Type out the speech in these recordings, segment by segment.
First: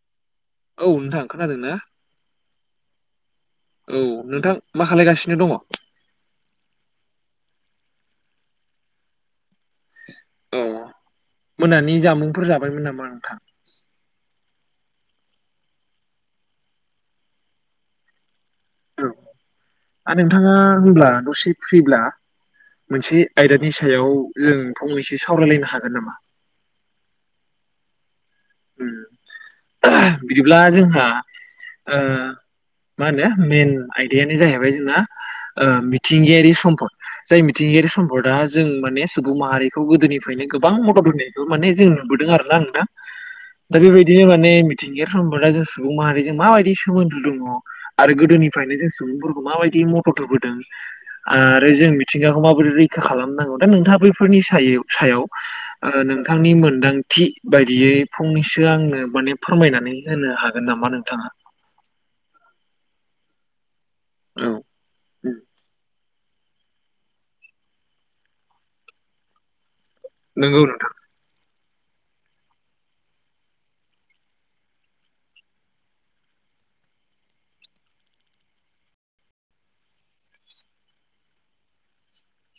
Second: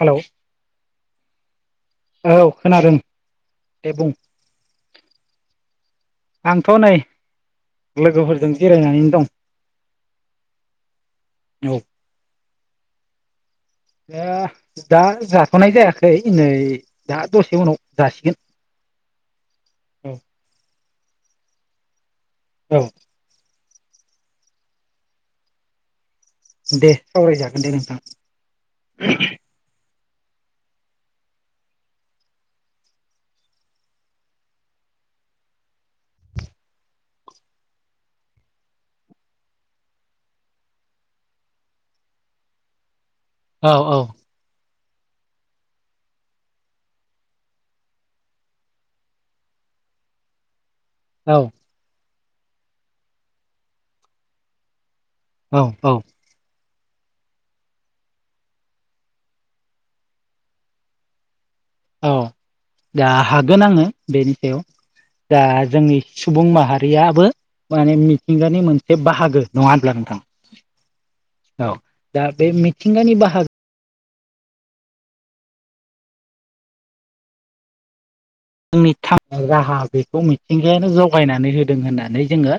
Hello औ नोंथां खोनादों ना? औ खोनादों दे औ बुं नोंथां मा खालायगासिनो दङ? आंथ' नै लोगोफोरजों जिरायनानैनो दं। औ औ मोनानि जामुंफोर जाबायमोन नामा नोंथां? दा दा जाथ'नाय जायाखै नै दा दसे उनाव जासिगोन। औ आ औ नोंथाङा होमब्ला दसे फ्रिब्ला औ मोनसे आयदा नि सायाव जों फंनैसो सावरायलायनो हागोन नामा? दे सावरायजागोन दे नोंथां। बिदिब्ला जोंहा ओ मा होनो मेन आयदायानो जाहैबाय जोंना ओ मिथिंगायारि सम्पद जाय मिथिंगायारि सम्पदा जों माने सुबुं माहारिखौ गोदोनिफ्रायनो गोबां मदद होनायखौ माने जों नु बोदों आरोना नोंथां औ दा औ बेबायदिनो माने मि थिंगायारि सम्पदा जों सुबुं माहारिजों माबायदि सोमोन्दो दङ आरो गोदोनिफ्रायनो जों सुबुंफोरखौ माबायदि मदद होबोदों औ आरो जों मिथिंगाखौ माबोरै रैखा खालामनांगौ दा नोंथाङा बैफोरनि सायाव सायाव औ ओ औ नोंथांनि मोनदांथि बायदियै फंनैसो आंनो माने फोरमायनानै होनो हागोन नामा नोंथाङा? औ दा हागोन आङो बेनि औ सायाव दा जोंनि सुबुं माहारियाबो माने मिथिंगानि मोनसे बाहागो नङा नोंथां नोंगौ नोंथां। औ दा बे मिथिंगानि बाहाग जोंनि थांनाय राहा बेखौ मिथिंगायानो जगायनानै होदों होननानै जोङो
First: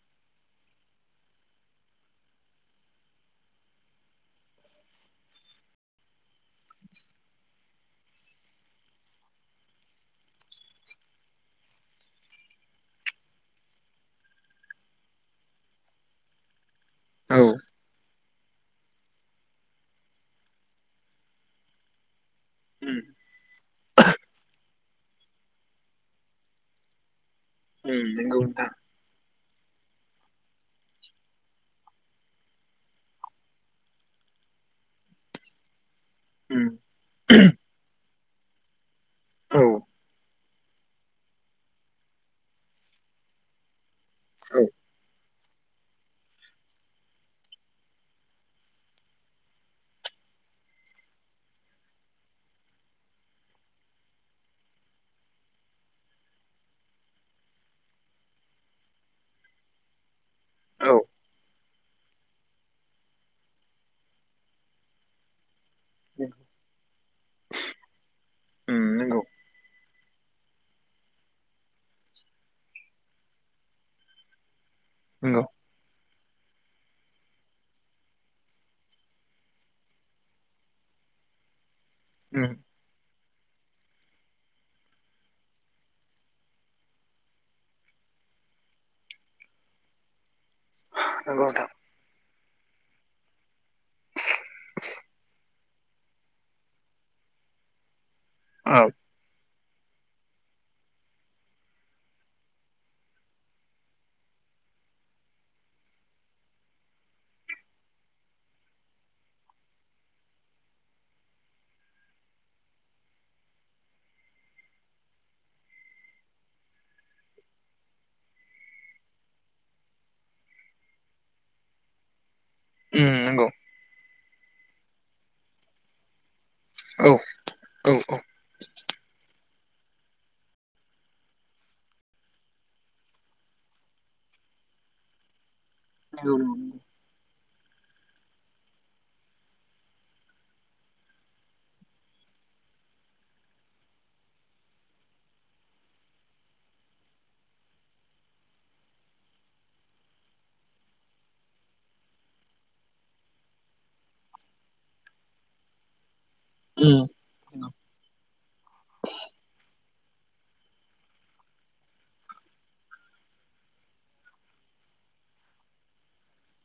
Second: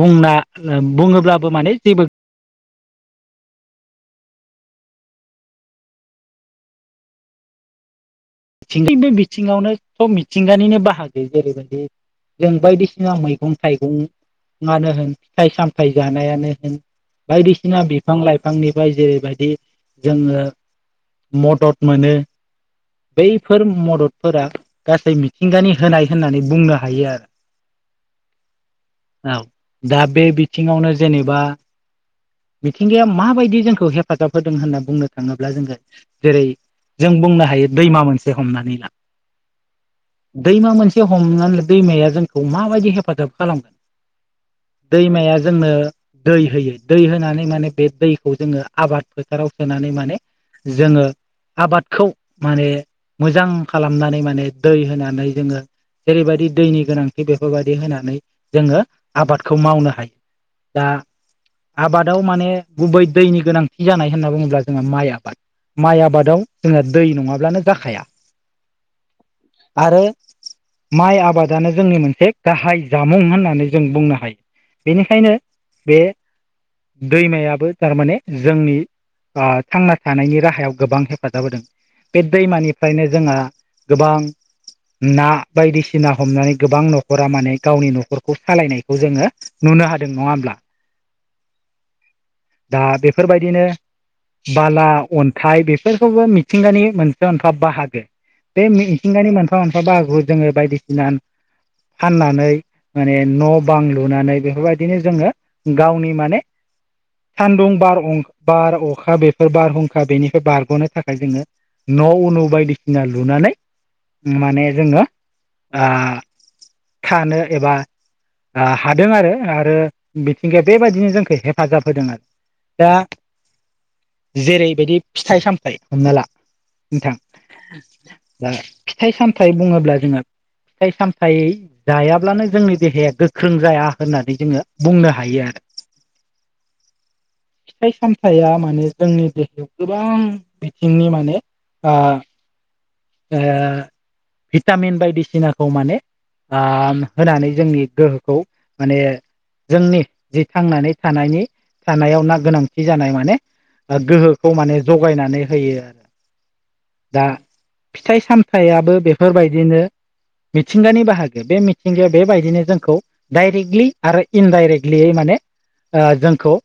बुंना ओ बुङोब्लाबो माने जेबो [inaudible] थिंबि बे बिथिङावनो सब मिथिंगानिनो बाहागो जेरैबादि जों बायदिसिना मैगं थाइगंआनो होन फिथाइ सामथाइ जानायानो होन औ बायदिसिना बिफां लाइ फांनिफ्राय जेरैबायदि जोङो मदद मोनो । उम बैफोर मददफोरा गासै मिथिंगानि होनाय होननानै बुंनो हायो आरो‌। उम नोंगौ नोंथां। औ दा बे बिथिङावनो जेनेबा मिथिंगाया माबायदि जोंखौ हेफाजाब होदों होनना बुंनो थाङोब्ला जोङो जेरै उम जों बुंनो हायो दैमा मोनसे हमनानै ला औ। दैमा मोनसे हमनानै दैमाया जोंखौ माबायदि हेफाजाब खालामगोन औ दैमाया जोंनो दै होयो दै होनानै माने बे दैखौ जोङो आबाद फोथाराव सोनानै माने जोङो आबादखौ माने मोजां खालामनानै माने दै होनानै जोङो जेरैबायदि दैनि गोनांथि बेफोरबायदि होनानै जोङो आबादखौ मावनो हायो । दा औ आबादाव माने गुबै दैनि गोनांथि जानाय होनना बुङोब्ला जोंहा माइ आबाद माइ आबादाव जोंहा दै नङाब्लानो जाखाया उम नंगौ । आरो माइ आबादानो जोंनि मोनसे गाहाय जामुं होननानै जों बुंनो हायो। बेनिखायनो नंगौ बे दैमायाबो थारमाने जोंनि ओ थांना थानायनि राहायाव गोबां हेफाजाब होदों बे उम दैमानिफ्रायनो जोंहा गोबां ना बायदिसिना हमनानै गोबां न'खरा माने गावनि न'खरखौ सालायनायखौ जोङो नु नो हादों नङा होमब्ला? नोंगौ। दा बेफोरबायदिनो बाला अन्थाइ बेफोरखौबो मिथिंगानि मोनसे अनफाब बाहागो बे औ मिथिंगानि मोनफा मोनफा बागुर जोंङो बायदिसिना फाननानै माने न' बां लुनानै बेफोरबायदिनो जोंङो गावनि माने [inaudible] सान्दुं बार बार अखा बेफोर बारहुंखा बेनिफ्राय बारग'नो थाखाय जोंङो न' अनु बायदिसिना लुनानै माने जोंङो आ थानो एबा आ हादों आरो आरो मिथिंगाया बेबायदिनो जोंखो हेफाजाब होदों आरो उ नंगौ जेरैबायदि फिथाइ सामथायाइ हमना ला औ नोंथां औ नंगौ दा फिथाइ सामथायाइ बुङोब्ला जोंङो फिथाइ सामथाय जायाब्लानो जोंनि देहाया गोख्रों जाया होननानै जोंङो बुंनो हायो आरो औ फिथाइ सामथाया माने जोंनि देहायाव गोबां बिथिंनि माने ओ ओ भिटामिन बायदिसिनाखौ माने आम होनानै जोंनि गोहोखौ माने जोंनि जि थांनानै थानायनि थानायाव ना गोनांथि जानाय माने गोहोखौ माने जगायनानै होयो आरो । उम फिथाइ सामथायाइयाबो बेफोरबायदिनो [inaudible] मिथिंगानि बाहागो बे मिथिंगाया बेबायदिनो जोंखौ डाइरेक्टलि आरो इनडाइरेक्टलियै माने ओ जोंखौओ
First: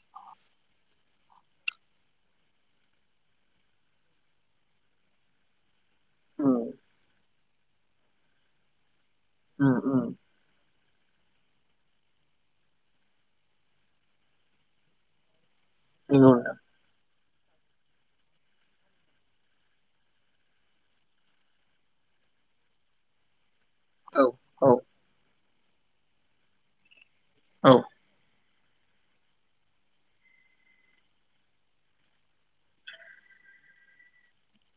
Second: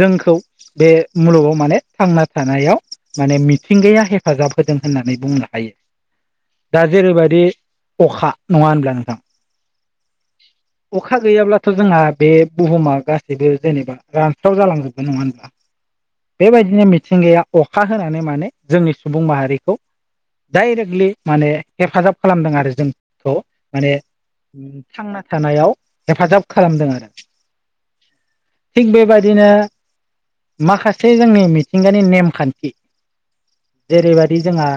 जोंखौ बे मुलुगाव माने थांना थानायाव माने मिथिंगाया हेफ हेफाजाब होदों होननानै बुंनो हायो उम दा जेरैबायदि अखा नङा होनब्ला नोंथां उम उम अखा गैयाब्लाथ' जोंहा बे बुहुमा गासैबो जेनेबा रानस्राव जालांजोबबो नङा होनबा नंगौ नोंथां बेबायदिनो मिथिंगाया अखा होनानै माने जोंनि सुबुं माहारिखौ डाइरेक्टलि माने हेफाजाब खालामदों आरो जोंखौ माने औ औ थांना थानायाव हेफाजाब खालामदों आरो औ थिग बेबायदिनो माखासे जोंनि मिथिंगानि नेमखान्थि जेरैबायाददि जोंहा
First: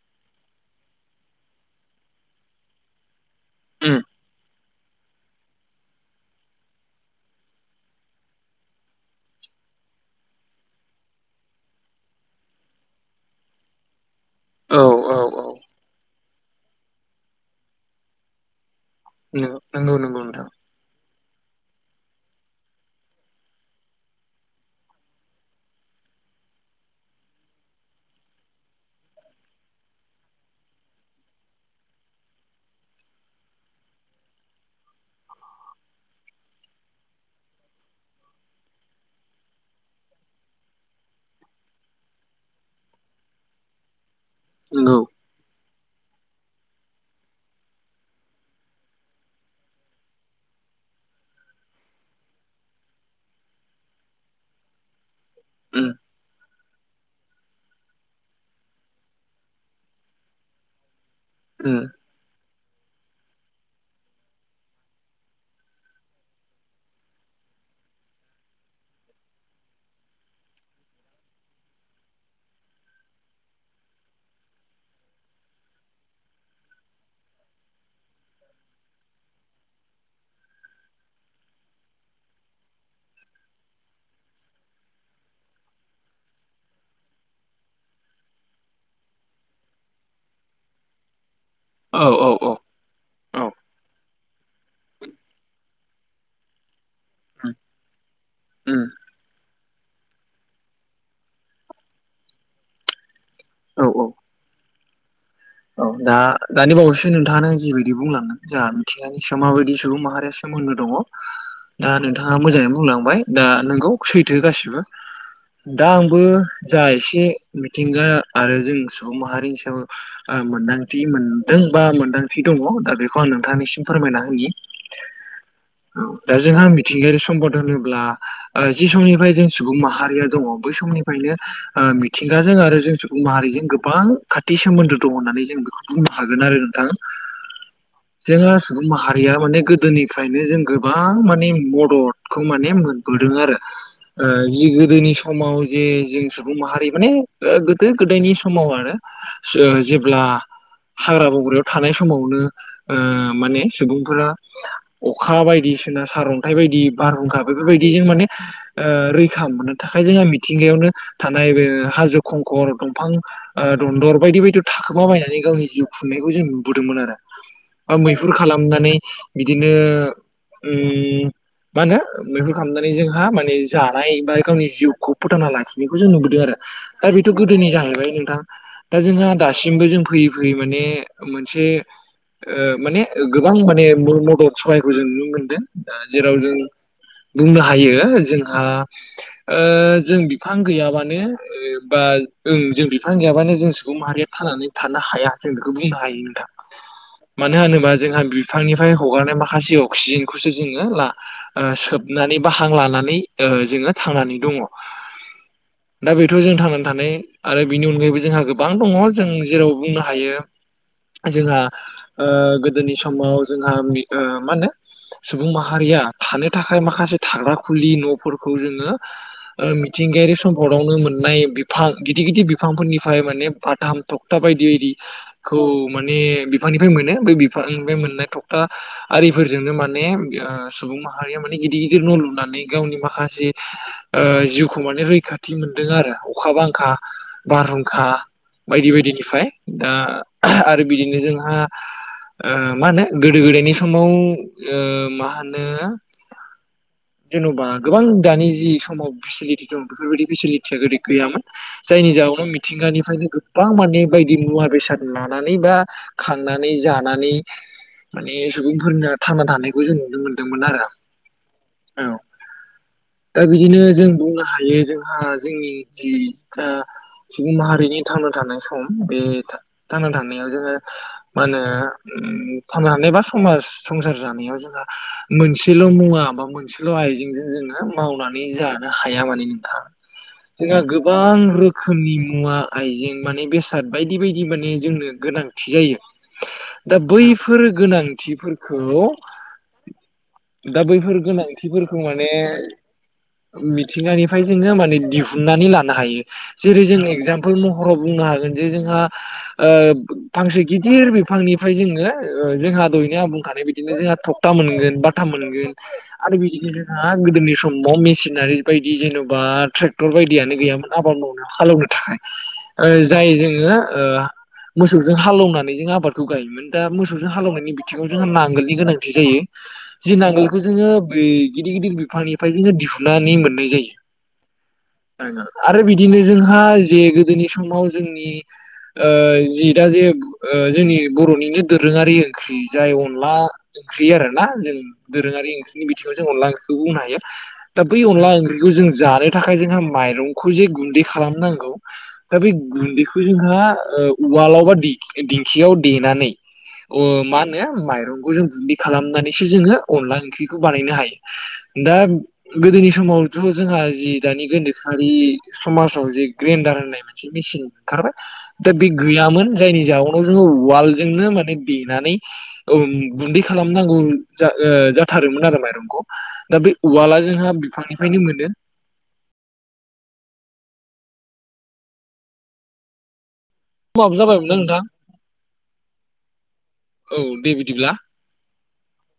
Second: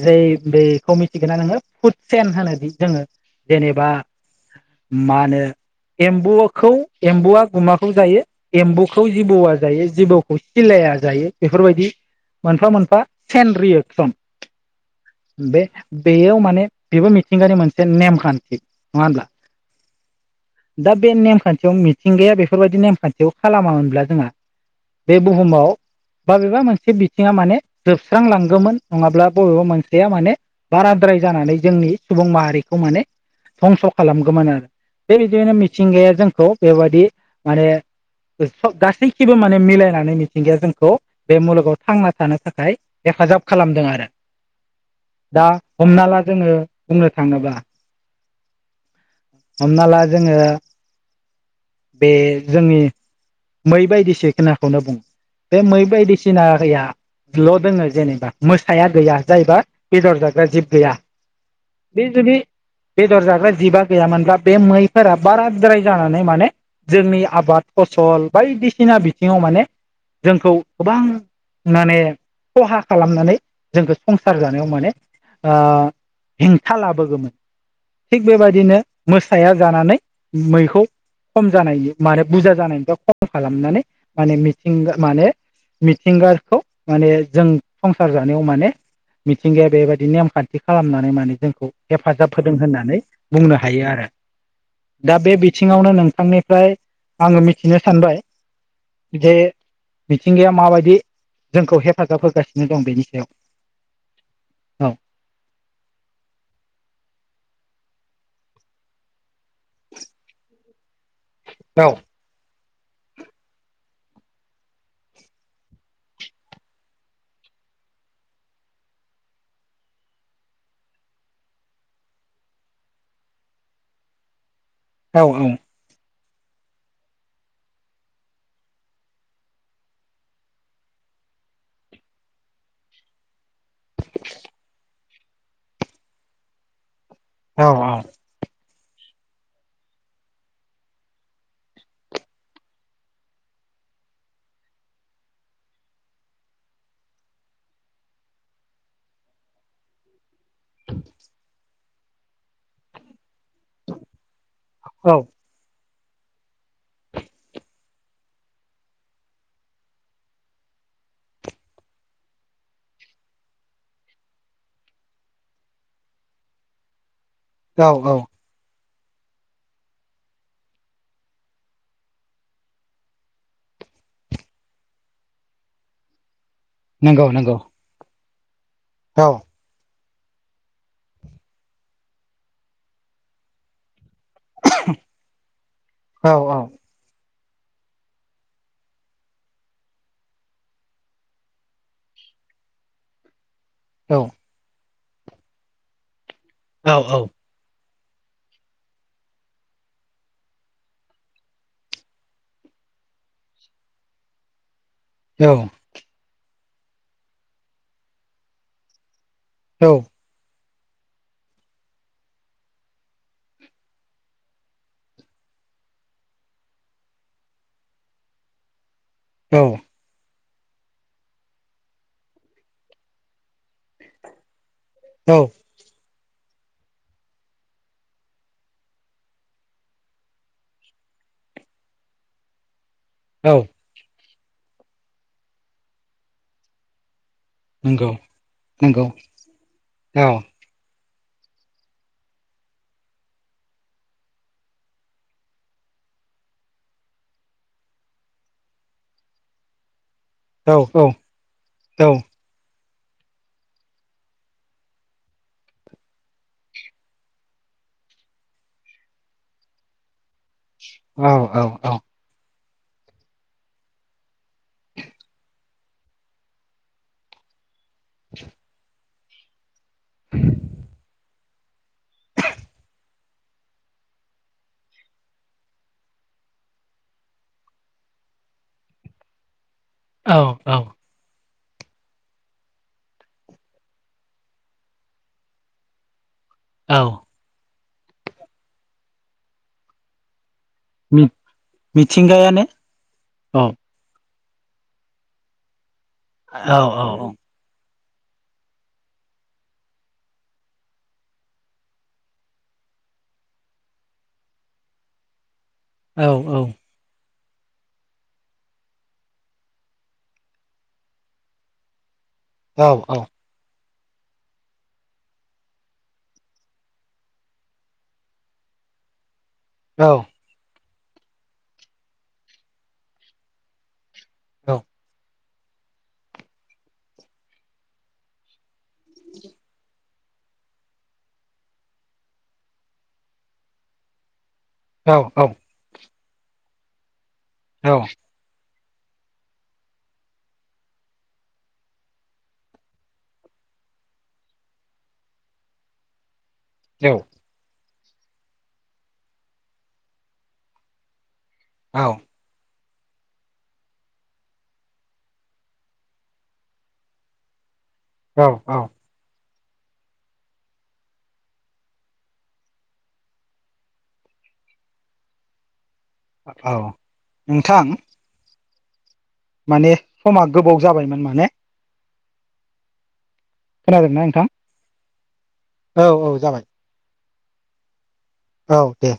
जै बेखौ मिथिगोना नोंङो फुडसेेन होनोदि जोंङो जेनेबा उम मा होनो एम्बौखौ एम्बुआ गुमाखौ जायो एम्बौखौ जिबौआ जायो जिबौखौ सिलाया जायो बेफोरबायदि मोनफा मोनफा सेन रिएकसन औ औ औ बेयाव माने बेबो मिथिंगानि मोनसे नेमखान्थि होनब्ला नोंगं नोंगौ नोंगौ नोंथां दा बे नेमखान्थियाव मिथिंगाया बेफोरबायदि नेमखान्थियाव खालामामोनब्ला जोंहा बे बुहुमाव बाबेबा मोनसे बिथिङा माने जोबस्रांलांगौमोन नङाब्ला बबेबा मोनसेया माने बाराद्राय जानानै जोंनि सुबुं माहारिखौ माने धंस' खालामगौमोन आरो बेबायदिनो मिथिंगाया जोंखौ बेबायदि माने गासैखिबो माने मिलायनानै मिथिंगाया जोंखौ बे मुलुगाव थांना थानो थाखाय हेफाजाब खालामदों आरो नोंगौ हमनाला जोङो बुंनो थाङोबा हमनाला जोङो बे जोंनि मै बायदिसि खोनाखौनो बुङो बे मै उम बायदिसिनायाल' दोङो जेनेबा मोसाया गैया जायबा बेदर जाग्रा जिब गैया उम बे जुदि बेदर जाग्रा जिबा गैयामोनब्ला बे मैफोरा बाराद्राय जानानै माने जोंनि आबाद फसल बायदिसिना बिथिङाव माने जोंखौ गोबां माने खहा खालामनानै जोंखौ संसार जानायाव माने ओ हेंथा लाबोगौमोन। थिग बेबायदिनो मोसाया जानानै मैखौ खम जानायनि माने बुरजा जानायनिफ्राय खम खालामनानै माने मिथिंगा माने मिथिंगाखौ माने जों संसार जा माने मिथिंगाया बेबायदि नेम खान्थि खालामनानै माने जों औ औ हेफाजाब औ होदों होननानै औ बुंनो हायो आरो दा बे बिथिं थिङावनो नोंथांनिफ्राय आङो उम मिथिनो सानबाय उम जे मिथिंगाया माबायदि जोंखौ हेफाजाब होगासिनो दं बेनि सायाव औ औ। औ। औ दा दानि बावैसो नोंथाङां जिबायदि बुंलांदों जोंहा मिथिंगानि माबायदि सुबुं माहारिया सोमोन्दो दङ दा नोंथाङा मोजाङै बुंलांबाय दा नोंगौ सैथो गासिबो। दा आंबो जा एसे मिथिंगा आरो जों सुबुं माहारि हिसाब ओ मोन्दांथि मोनदों बा मोन्दांथि दङ दा बेखौ आं नोंथांनिसिम फोरमायना होनि। औ औ। दा जोंहा मिथिंगायारि सम्पद होनोब्ला ओ जि समनिफ्राय जों सुबुं माहारिया दङ बै समनि फायनो ओ मिथिंगाजों आरो जों सुबुं माहारिजों गोबां खाथि सोमोन्दो दं होननानै जों बेखौथ' बुंनो हागोन आरो नोंथां। औ औ। जोंहा सुबुं माहारिया माने गोदोनिफ्रायनो जों गोबां माने मददखौ माने मोनबोदों आरो। ओ जि गोदोनि समाव जे जों सुबुं माहारि माने गोदो गोदायनि समाव आरो सो ओ जेब्ला हाग्रा बग्रायाव थानाय समावनो ओ माने सुबुंफोरा औ अखा बायदि सिना सार अन्थाइ बायदि बारहुंखा बेफोरबायदि जों माने ओ रैखा मोननो थाखाय जोंहा मिथिंगायावनो थानाय बे हाजो खंखर दंफां दन्दर बायदि बायदि थाखोमा बायनानै गावनि जिउ खुंनायखौ जों नुबोदोंमोन आरो औ बा औ मैहुर खालामनानै बिदिनो ओम मा होनो बेफोर खालामनानै जोंहा माने जानाय बा गावनि जिउखौ फोथांना लाखिनायखौ जों नुबोदों आरो। दा नंगौ बेथ' नंगौ गोदोनि जाहैबाय नोंथां। दा औ जोंहा दा जों फैयै फैयै माने मोनसे ओ माने गोबां माने मदद सहायखौ जों नुनो मोनदों ओ औ जेराव जों औ बुंनो हायो जोंहा ओ जों बिफां गैयाबानो बा जों बिफां गैयाबानो जों सुबुं औ माहारिया थांनानै थानो हाया जों बेखौ बुंनो हायो नोंथां औ मानो होनोबा जोंहा बिफांनिफ्राय हगारनाय माखासे अक्सिजेनखौसो जोङो ला ओ सोबनानै बा हां लाना नानै जोङो थांनानै दङ। दा बेथ' जों थांनानै थानाय आरो बेनि अनगायैबो जोंहा गोबां दङ जों जेराव बुंनो औ हायो जोंहा गोदोनि समाव जोंहा मा होनो सुबुं माहारिया थानो थाखाय मासे थाग्रा खुलि न' फोरखौ जोङो औ मिथिंगायारि [unintelligible] आवनो मोननाय बिफां गिदिर गिदिर बिफांफोरनिफ्राय माने बाथाम तखथा बायदि बायदि औ -खौ माने बिफांनिफ्राय मोनो ब बिफांनिफ्राय मोननाय थखथा आरिफोरजोंनो माने सुबुं माहारिया माने गिद गिदिर न' लुनानै गावनि माखा माखासे औ जिउखौ माने रैखाथि मोनदों आरो अखा बांखा बारहुंखा नंगौ बायदि नंगौ बायदिनिफ्राय दा औ आरो बिदिनो जोंहा मा होनो गोदो गोदायनि समाव मा होनो जेन'बा गोबां दानि जि समाव फेसिलिटि दं बेफोरबायदि औ फेसिलिटिया बेदि औ गैयामोन जायनि औ जाउनाव मिथिंगानिफ्रायनो गोबां माने बायदि मुवा बेसाद लानानै बा खांनानै जानानै माने सुबुंफोरना थांना थानायखौ जों नुनो मोनदों औ-औ-औ दा बिदिनो जों बुंनो हायो जोंहा जोंनि जि दा सुबुं माहारिनि थांना थानाय सम बे थांना थानायाव जोङो मा होनो थांनानै बा समाज संसार जानायाव जोंहा मोनसेल' मुवा माबा मोनसेल' आइजेंजों जोङो मावनानै जानो हाया माने नोंथां औ औ जोंहा गोबां रोखोमनि मुवा आइजें माने बेसाद बायदि बायदि माने जोंनो गोनांथि जायो दा औ बैफोर गोनांथिफोरखौ दा बैफोर गोनांथिफोरखौ माने मिथिंगायानो औ मिथिंगानि फ्राय जोङो दिहुननानै लानो हायो औ औ जेरै जों औ इगजामफोल मह राव बुंनो हागोन जे जोंहा फांसे गिदिर बिफांनिफ्राय जोंडो जोंहा दहायनो आं बुंखानाया बादिनो जोंहा तखथा मोनगोन बाथाम मोनगोन औ आरो औ बिदिनो जोंहा गोदोनि समाव मेसिनारि बायदि जेन'बा ट्रेक्टर बायदियानो गैयामोन आबाद मावनो हाले एवनो थाखाय औ औ जाय जोङो मोसौजों हाल एवनानै जों आबादखौ गायोमोन दा मोसौजों हाले एवनायनि बिथिङाव जोंहा नांगोलनि गोनांथि जायो जि नांगोलखौ जोङो बे गिदिर गिदिर बिफांनिफ्राय जोङो दिहुननानै मोननाय जायो औ आरो बिदिनो जोंहा जे गोदोनि समाव जोंनि आ जि दा जे जोंनि बर'निनो दोरोङारि ओंख्रि जाय अनला ओंख्रि आरो ना जों दोरोङारि ओंख्रिनि बिथिङाव जों अनला ओंख्रिखौबो बुंनो हायो दा बै अनला ओंख्रि बेखौ जों जानो थाखाय जोंहा माइरंखौ जे गुन्दै खालामनांगौ दा बे गुन्दैखौ जोंहा उवालाव बा दिंखियाव देनानै मा होनो माइरंखौ जों गुन्दै खालामनानैसो जोङो अनला ओंख्रिखौ बानायनो हायो दा गोदोनि समावथ' जोंहा जि दानि गोनोखोआरि समाजाव जे ग्रेनन्दार होननाय मोनसे मेसिन दा बै गैयामोन जायनि जाहनाव जोङो उवालजोंनो माने देनानै गुन्दै खालामनांगौ जायो जाथारोममोन आरो माइरंखौ दा बे उवाला जोंहा नोंथां बिफांनिफ्रायनो मोनो माने समा गोबाव जाबायमोन माने समाबो जाबायमोनना नोंथां औ-औ जाबाय औ दे बिदिब्ला औ दे